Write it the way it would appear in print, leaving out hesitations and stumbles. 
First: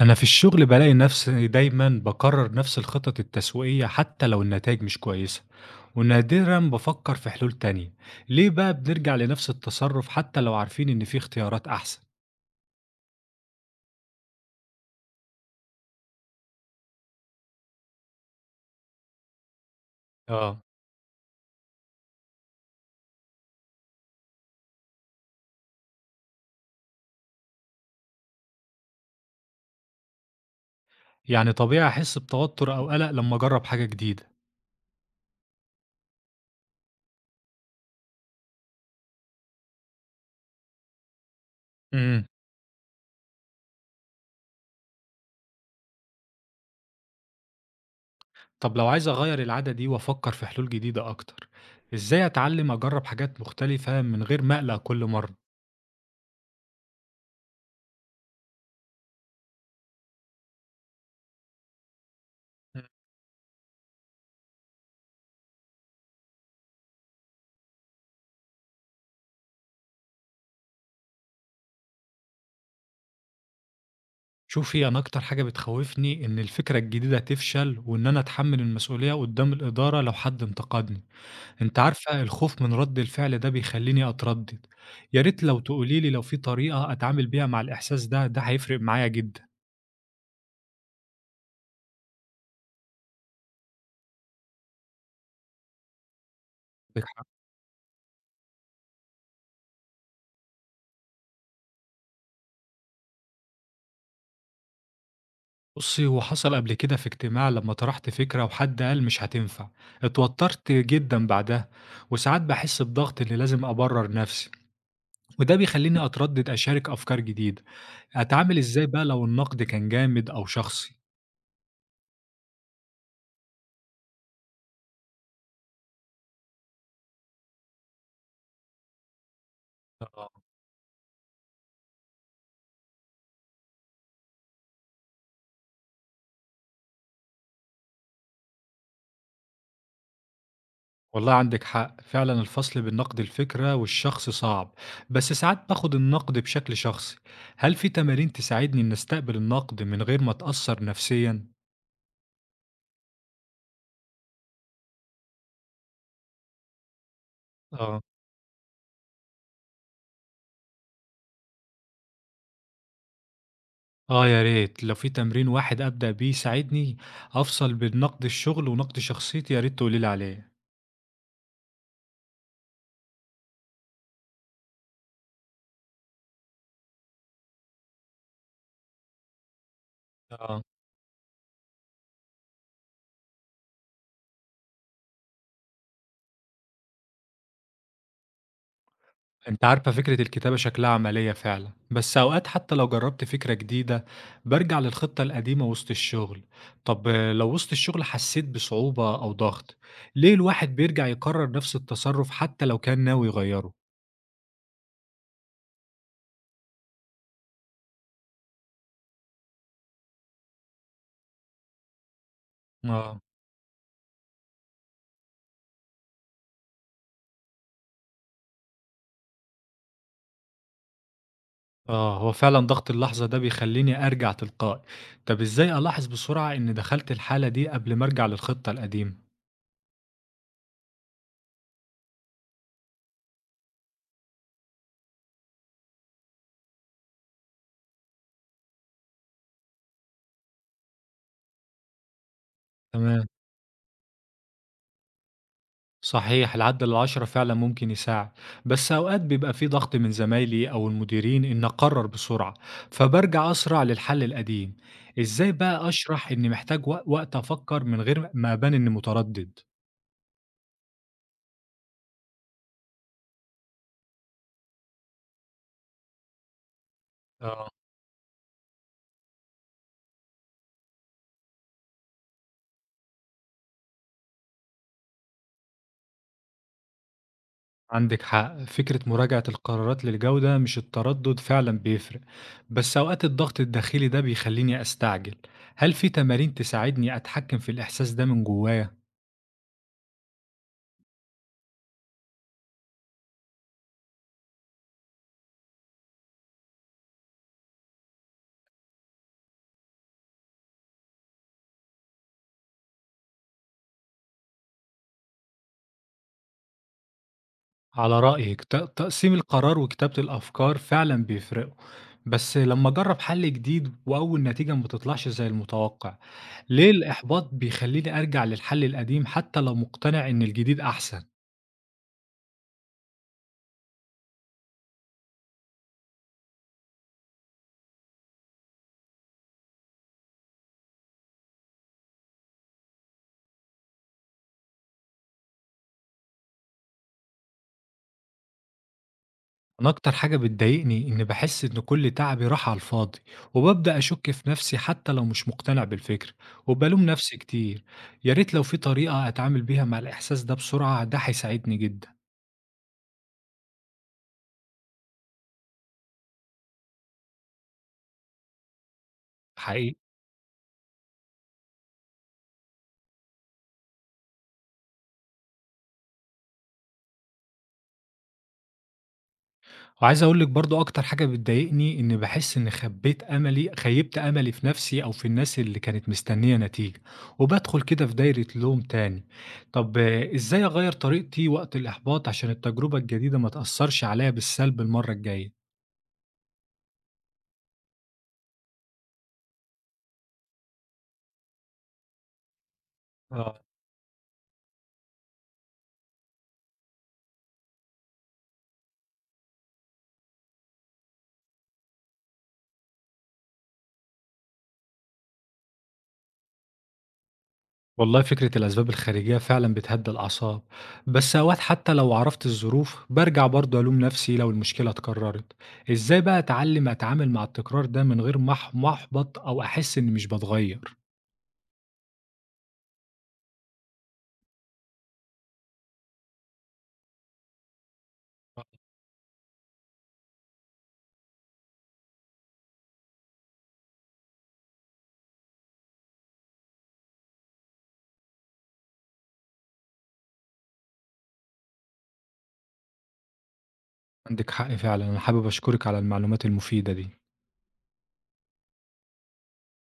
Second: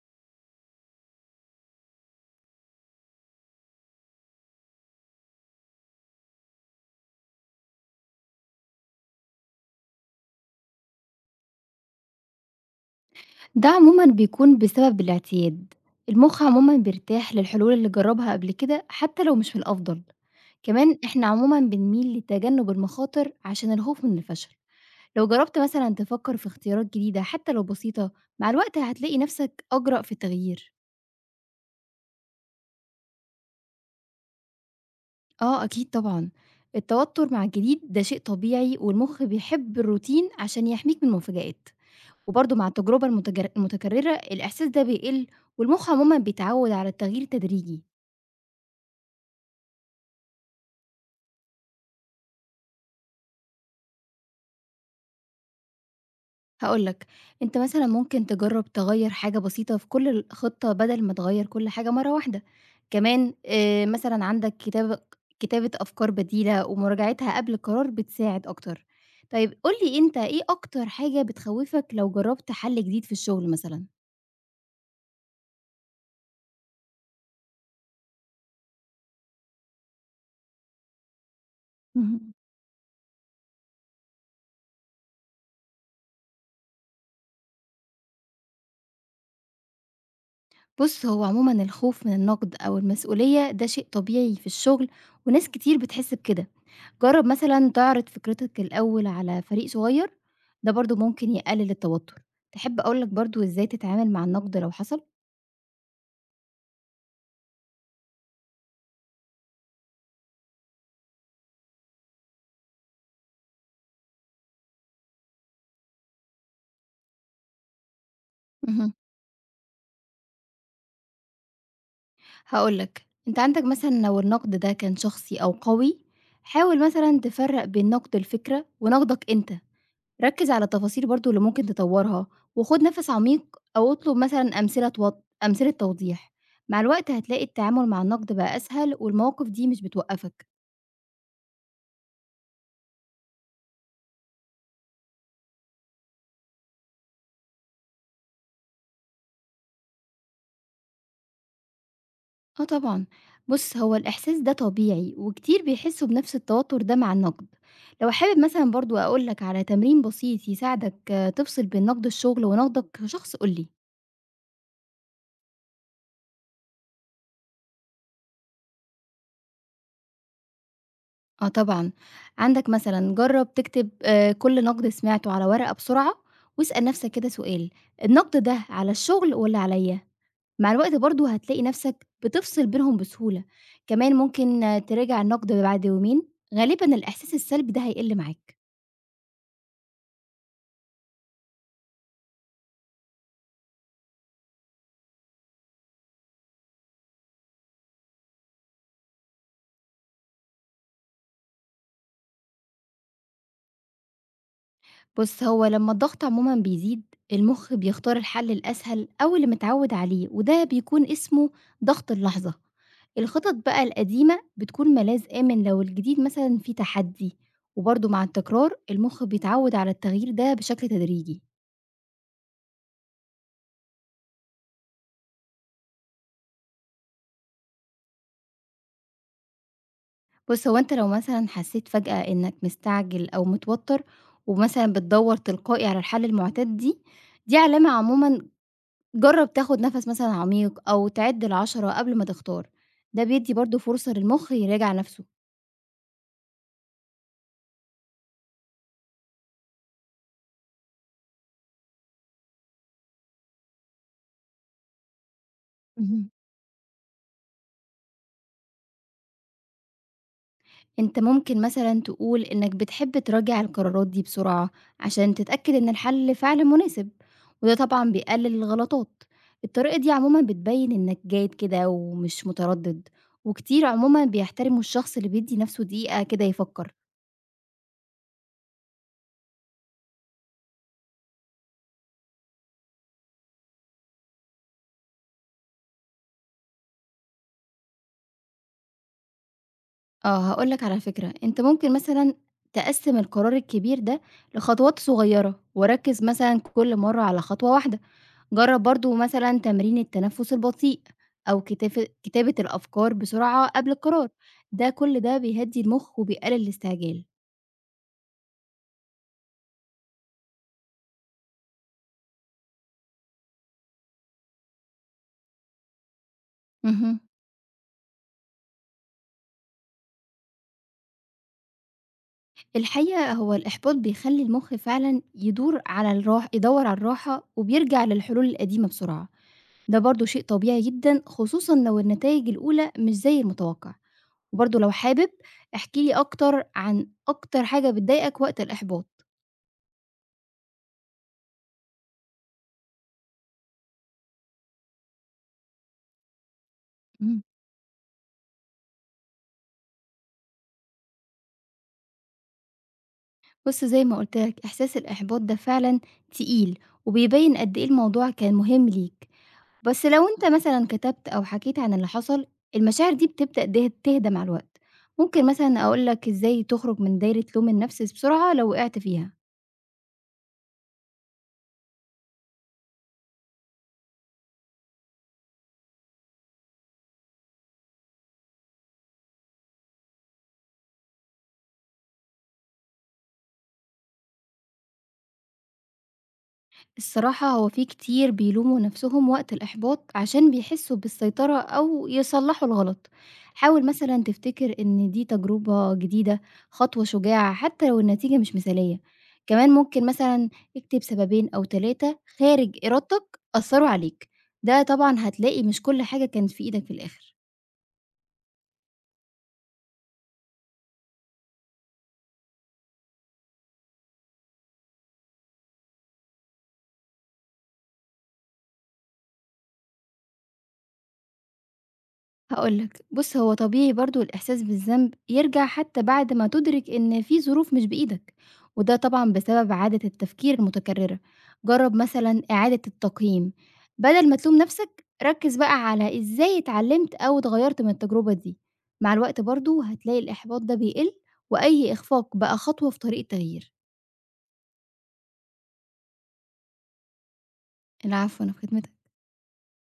أنا في الشغل بالاقي نفسي دايمًا باكرر نفس الخطط التسويقية حتى لو النتايج مش كويسة، ونادرًا بافكر في حلول تانية، ليه بقى بنرجع لنفس التصرف حتى لو عارفين إن في اختيارات أحسن؟ ده عمومًا بيكون بسبب الاعتياد، المُخ عمومًا بيرتاح للحلول اللي جرّبها قبل كده حتى لو مش الأفضل، آه، كمان إحنا عمومًا بنميل لتجنُّب المخاطر عشان الخوف من الفشل، لو جرّبت مثلًا تفكّر في اختيارات جديدة حتى لو بسيطة، مع الوقت هتلاقي نَفْسك أجرأ في التغيير. يعني طبيعي أحس بتوتر أو قلق لما أجرب حاجة جديدة. آه أكيد طبعًا، التوتُّر مع الجديد ده شيء طبيعي والمُخ بيحب الروتين عشان يحميك من المفاجآت، امم، وبرضه مع التجربة المتكرّرة الإحساس ده بيقِل والمُخ عمومًا بيتعوّد على التغيير التدريجي. طب لو عايز أغير العادة دي وأفكر في حلول جديدة أكتر، إزاي أتعلم أجرب حاجات مختلفة من غير ما أقلق كل مرة؟ هاقول لك، أنت مثلًا ممكن تجرّب تغيّر حاجة بسيطة في كل الخطة بدل ما تغيّر كل حاجة مرّة واحدة، كمان مثلًا عندك كتابة أفكار بديلة ومراجعتها قبل القرار بتساعد أكتر. طيب قُل لي أنت إيه أكتر حاجة بتخوّفك لو جرّبت حل جديد في الشغل مثلًا؟ شوفي أنا أكتر حاجة بتخوّفني إن الفكرة الجديدة تفشل، وإن أنا أتحمّل المسؤولية قدّام الإدارة لو حد انتقدني، أنتِ عارفة اهم. الخوف من رَد الفعل ده بيخلّيني أتردد، يا ريت لو تقولي لي لو في طريقة أتعامل بيها مع الإحساس ده، ده هيفرق معايا جدًا. بُص، هو عمومًا الخوف من النقد أو المسؤولية ده شيء طبيعي في الشغل وناس كتير بتحس بكده. عندِك جرّب حق. مثلًا تعرض فكرتك الأول على فريق صغير، ده برضه ممكن يقلل التوتر. تحب أقول لك برضه إزاي تتعامل مع النقد لو حصل؟ بُصّي، هو حصل قبل كده في اجتماع لمّا طرحت فكرة وحد قال مش هتنفع، اتوترت جدًا بعدها، وساعات باحس بضغط إني لازم أبرّر نفسي. وده بيخلّيني أتردد أشارك أفكار جديدة، أتعامل إزاي اهم. بقى لو النقد كان جامد أو شخصي؟ هاقول لك، أنت عندك مثلًا لو النقد ده كان شخصي أو قوي، حاول مثلًا تفرّق بين نقد الفكرة ونقدك أنت. آه. ركّز على التفاصيل برضه اللي ممكن تطورها، وخُد نَفَس عميق أو اطلب مثلًا أمثلة توضيح. مع الوقت هتلاقي التعامل مع النقد بقى أسهل والمواقف دي مش بتوقّفك. والله عندِك حق، فعلًا الفصل بين نقد الفكرة والشخص صعب، بس ساعات باخد النقد بشكل شخصي، هل في تمارين تساعدني إني أستقبل النقد من غير ما أتأثر نفسيًا؟ آه طبعًا، بُص هو الإحساس ده طبيعي، وكتير بيحسّوا بنفْس التوتر ده مع النقد، آه، لو حابب مثلًا برضه أقول لك على تمرين بسيط يساعدك آه، تفصل بين نقد الشغل ونقدك كشخص قُل لي. آه يا ريت لو في تمرين واحد أبدأ بيه يساعدني أفصل بين نقد الشغل ونقد شخصيتي يا ريت تقولي لي عليه. آه طبعًا، عندك مثلًا جرّب تكتب كل نقد سمعته على ورقة بسرعة، واسأل نفْسك كده سؤال، النقد ده على الشغل والّا عليّا؟ آه. مع الوقت برضه هتلاقي نفْسك بتفصل بينهم بسهولة، كمان ممكن آه، تراجع النقد بعد يومين، غالبًا الإحساس السلبي ده هيقِل معاك. انت عارفة فكرة الكتابة شكلها عملية فعلا، بس اوقات حتى لو جربت فكرة جديدة برجع للخطة القديمة وسط الشغل. طب لو وسط الشغل حسيت بصعوبة او ضغط، ليه الواحد بيرجع يكرر نفس التصرف حتى لو كان ناوي يغيره؟ بُص، هو لمّا الضغط عمومًا بيزيد، المُخ بيختار الحل الأسهل أو اللي متعوّد عليه وده بيكون اسمه ضغط اللحظة. اه. الخطط بقى القديمة بتكون ملاذ آمن لو الجديد مثلًا فيه تحدي، وبرضه مع التكرار المُخ بيتعوّد على التغيير ده بشكل تدريجي. اه، هو فعلا ضغط اللحظة ده بيخليني ارجع تلقائي. طب ازاي الاحظ بسرعة ان دخلت الحالة دي قبل ما ارجع للخطة القديمة؟ بُص، هو أنت لو مثلًا حسّيت فجأة إنّك مستعجل أو متوتّر ومثلًا بتدوّر تلقائي على الحل المُعتاد دي، دي علامة عمومًا جرّب تاخد نَفَس مثلًا عميق أو تعِد ال10 قبل ما تختار، ده تمام. بيدّي برضه فرصة للمُخ يراجع نَفْسه. صحيح، العد العشرة فعلا ممكن يساعد، بس أوقات بيبقى في ضغط من زمايلي أو المديرين إن أقرر بسرعة، فبرجع أسرع للحل القديم. إزاي بقى اهم. أشرح إني محتاج وقت أفكر من غير ما أبان إني متردد؟ أنت ممكن مثلًا تقول إنّك بتحب تراجع القرارات دي بسرعة عشان تتأكد إن الحل فعلًا مناسب، آه. وده طبعًا بيقلل الغلطات. الطريقة دي عمومًا بتبيّن إنّك جاد كده ومش متردد، وكتير عمومًا بيحترموا الشخص اللي بيدّي نَفْسه دقيقة كده يفكّر. عندك حق، فكرة مراجعة القرارات للجودة مش التردد فعلا بيفرق، بس أوقات الضغط الداخلي ده بيخليني أستعجل. هل في تمارين تساعدني أتحكم في الإحساس ده من جوايا؟ آه، هاقول لك على فكرة، أنت ممكن مثلًا تقسّم القرار الكبير ده لخطوات صغيرة، وركّز مثلًا كل مرّة على خطوة واحدة، جرّب برضه مثلًا تمرين التنفس البطيء، أو كتابة الأفكار بسرعة قبل القرار، ده كل ده بيهدّي المُخ وبيقلل الاستعجال. على رأيِك تقسيم القرار وكتابة الأفكار فعلًا بيفرقوا، بس لمّا أجرّب حل جديد وأول نتيجة ما تطلعش زي المتوقع، ليه اهم. الإحباط بيخلّيني أرجع للحل القديم حتى لو مقتنع إن الجديد أحسن؟ الحقيقة هو الإحباط بيخلّي المُخ فعلًا يدور على الراح يدوّر على الراحة، وبيرجع للحلول القديمة بسرعة، ده برضه شيء طبيعي جدًا، خصوصًا لو النتايج الأولى مش زي المتوقّع. وبرضه لو حابب احكِ لي أكتر عن أكتر حاجة بتضايقك وقت الإحباط. أنا أكتر حاجة بتضايقني إني باحس إن كل تعبي راح على الفاضي، وبابدأ أشُك في نفسي حتى لو مش مقتنع بالفكرة، وبالوم نفسي إمم. كتير، يا ريت لو في طريقة أتعامل بيها مع الإحساس ده بسرعة، ده هيساعدني جدًا، بُص زي ما قُلت لك إحساس الإحباط ده فعلًا تقيل، وبيبين قد إيه الموضوع كان مهم ليك، حقيقي. بس لو أنت مثلًا كتبت أو حكيت عن اللي حصل، المشاعر دي بتبدأ تهدى مع الوقت. ممكن مثلًا أقول لك إزاي تخرج من دايرة لوم النفس بسرعة لو وقعت فيها. وعايز أقول لِك برضه أكتر حاجة بتضايقني إني باحس إني خبّيت أملي خيّبت أملي في نفسي أو في الناس اللي كانت مستنية نتيجة، وبادخل كده في دايرة لوم تاني. طب إزاي أغيّر طريقتي وقت الإحباط عشان التجربة الجديدة ما تأثّرش عليّا بالسلب المرّة الجاية؟ الصراحة هو في كتير بيلوموا نفسهم وقت الإحباط عشان بيحسوا بالسيطرة أو يصلحوا الغلط. آه. حاول مثلا تفتكر إن دي تجربة جديدة خطوة شجاعة حتى لو النتيجة مش مثالية. كمان ممكن مثلا اكتب 2 أو 3 خارج إرادتك أثروا عليك. ده طبعا هتلاقي مش كل حاجة كانت في إيدك في الآخر. والله فكرة الأسباب الخارجية فعلًا بتهدّي الأعصاب، بس أوقات حتى لو عرفت الظروف بارجع برضه ألوم نفسي لو المشكلة اتكرّرت. إزاي بقى أتعلّم أتعامل مع التكرار ده من غير ما أحبط أو أحس إني مش باتغيّر؟ هاقول لك، بُص هو طبيعي برضه الإحساس بالذنب يرجع حتى بعد ما تدرك إن في ظروف مش بإيدك، وده طبعًا بسبب عادة التفكير المتكررة، جرّب مثلًا إعادة التقييم، بدل ما تلوم نفسك ركّز بقى على إزاي اتعلمت أو اتغيّرت من التجربة دي، مع الوقت برضه هتلاقي الإحباط ده بيقل، وأي إخفاق بقى خطوة في طريق التغيير. عندِك حق فعلًا، أنا حابب أشكرِك على المعلومات المفيدة دي. العفو، أنا في خدمتك.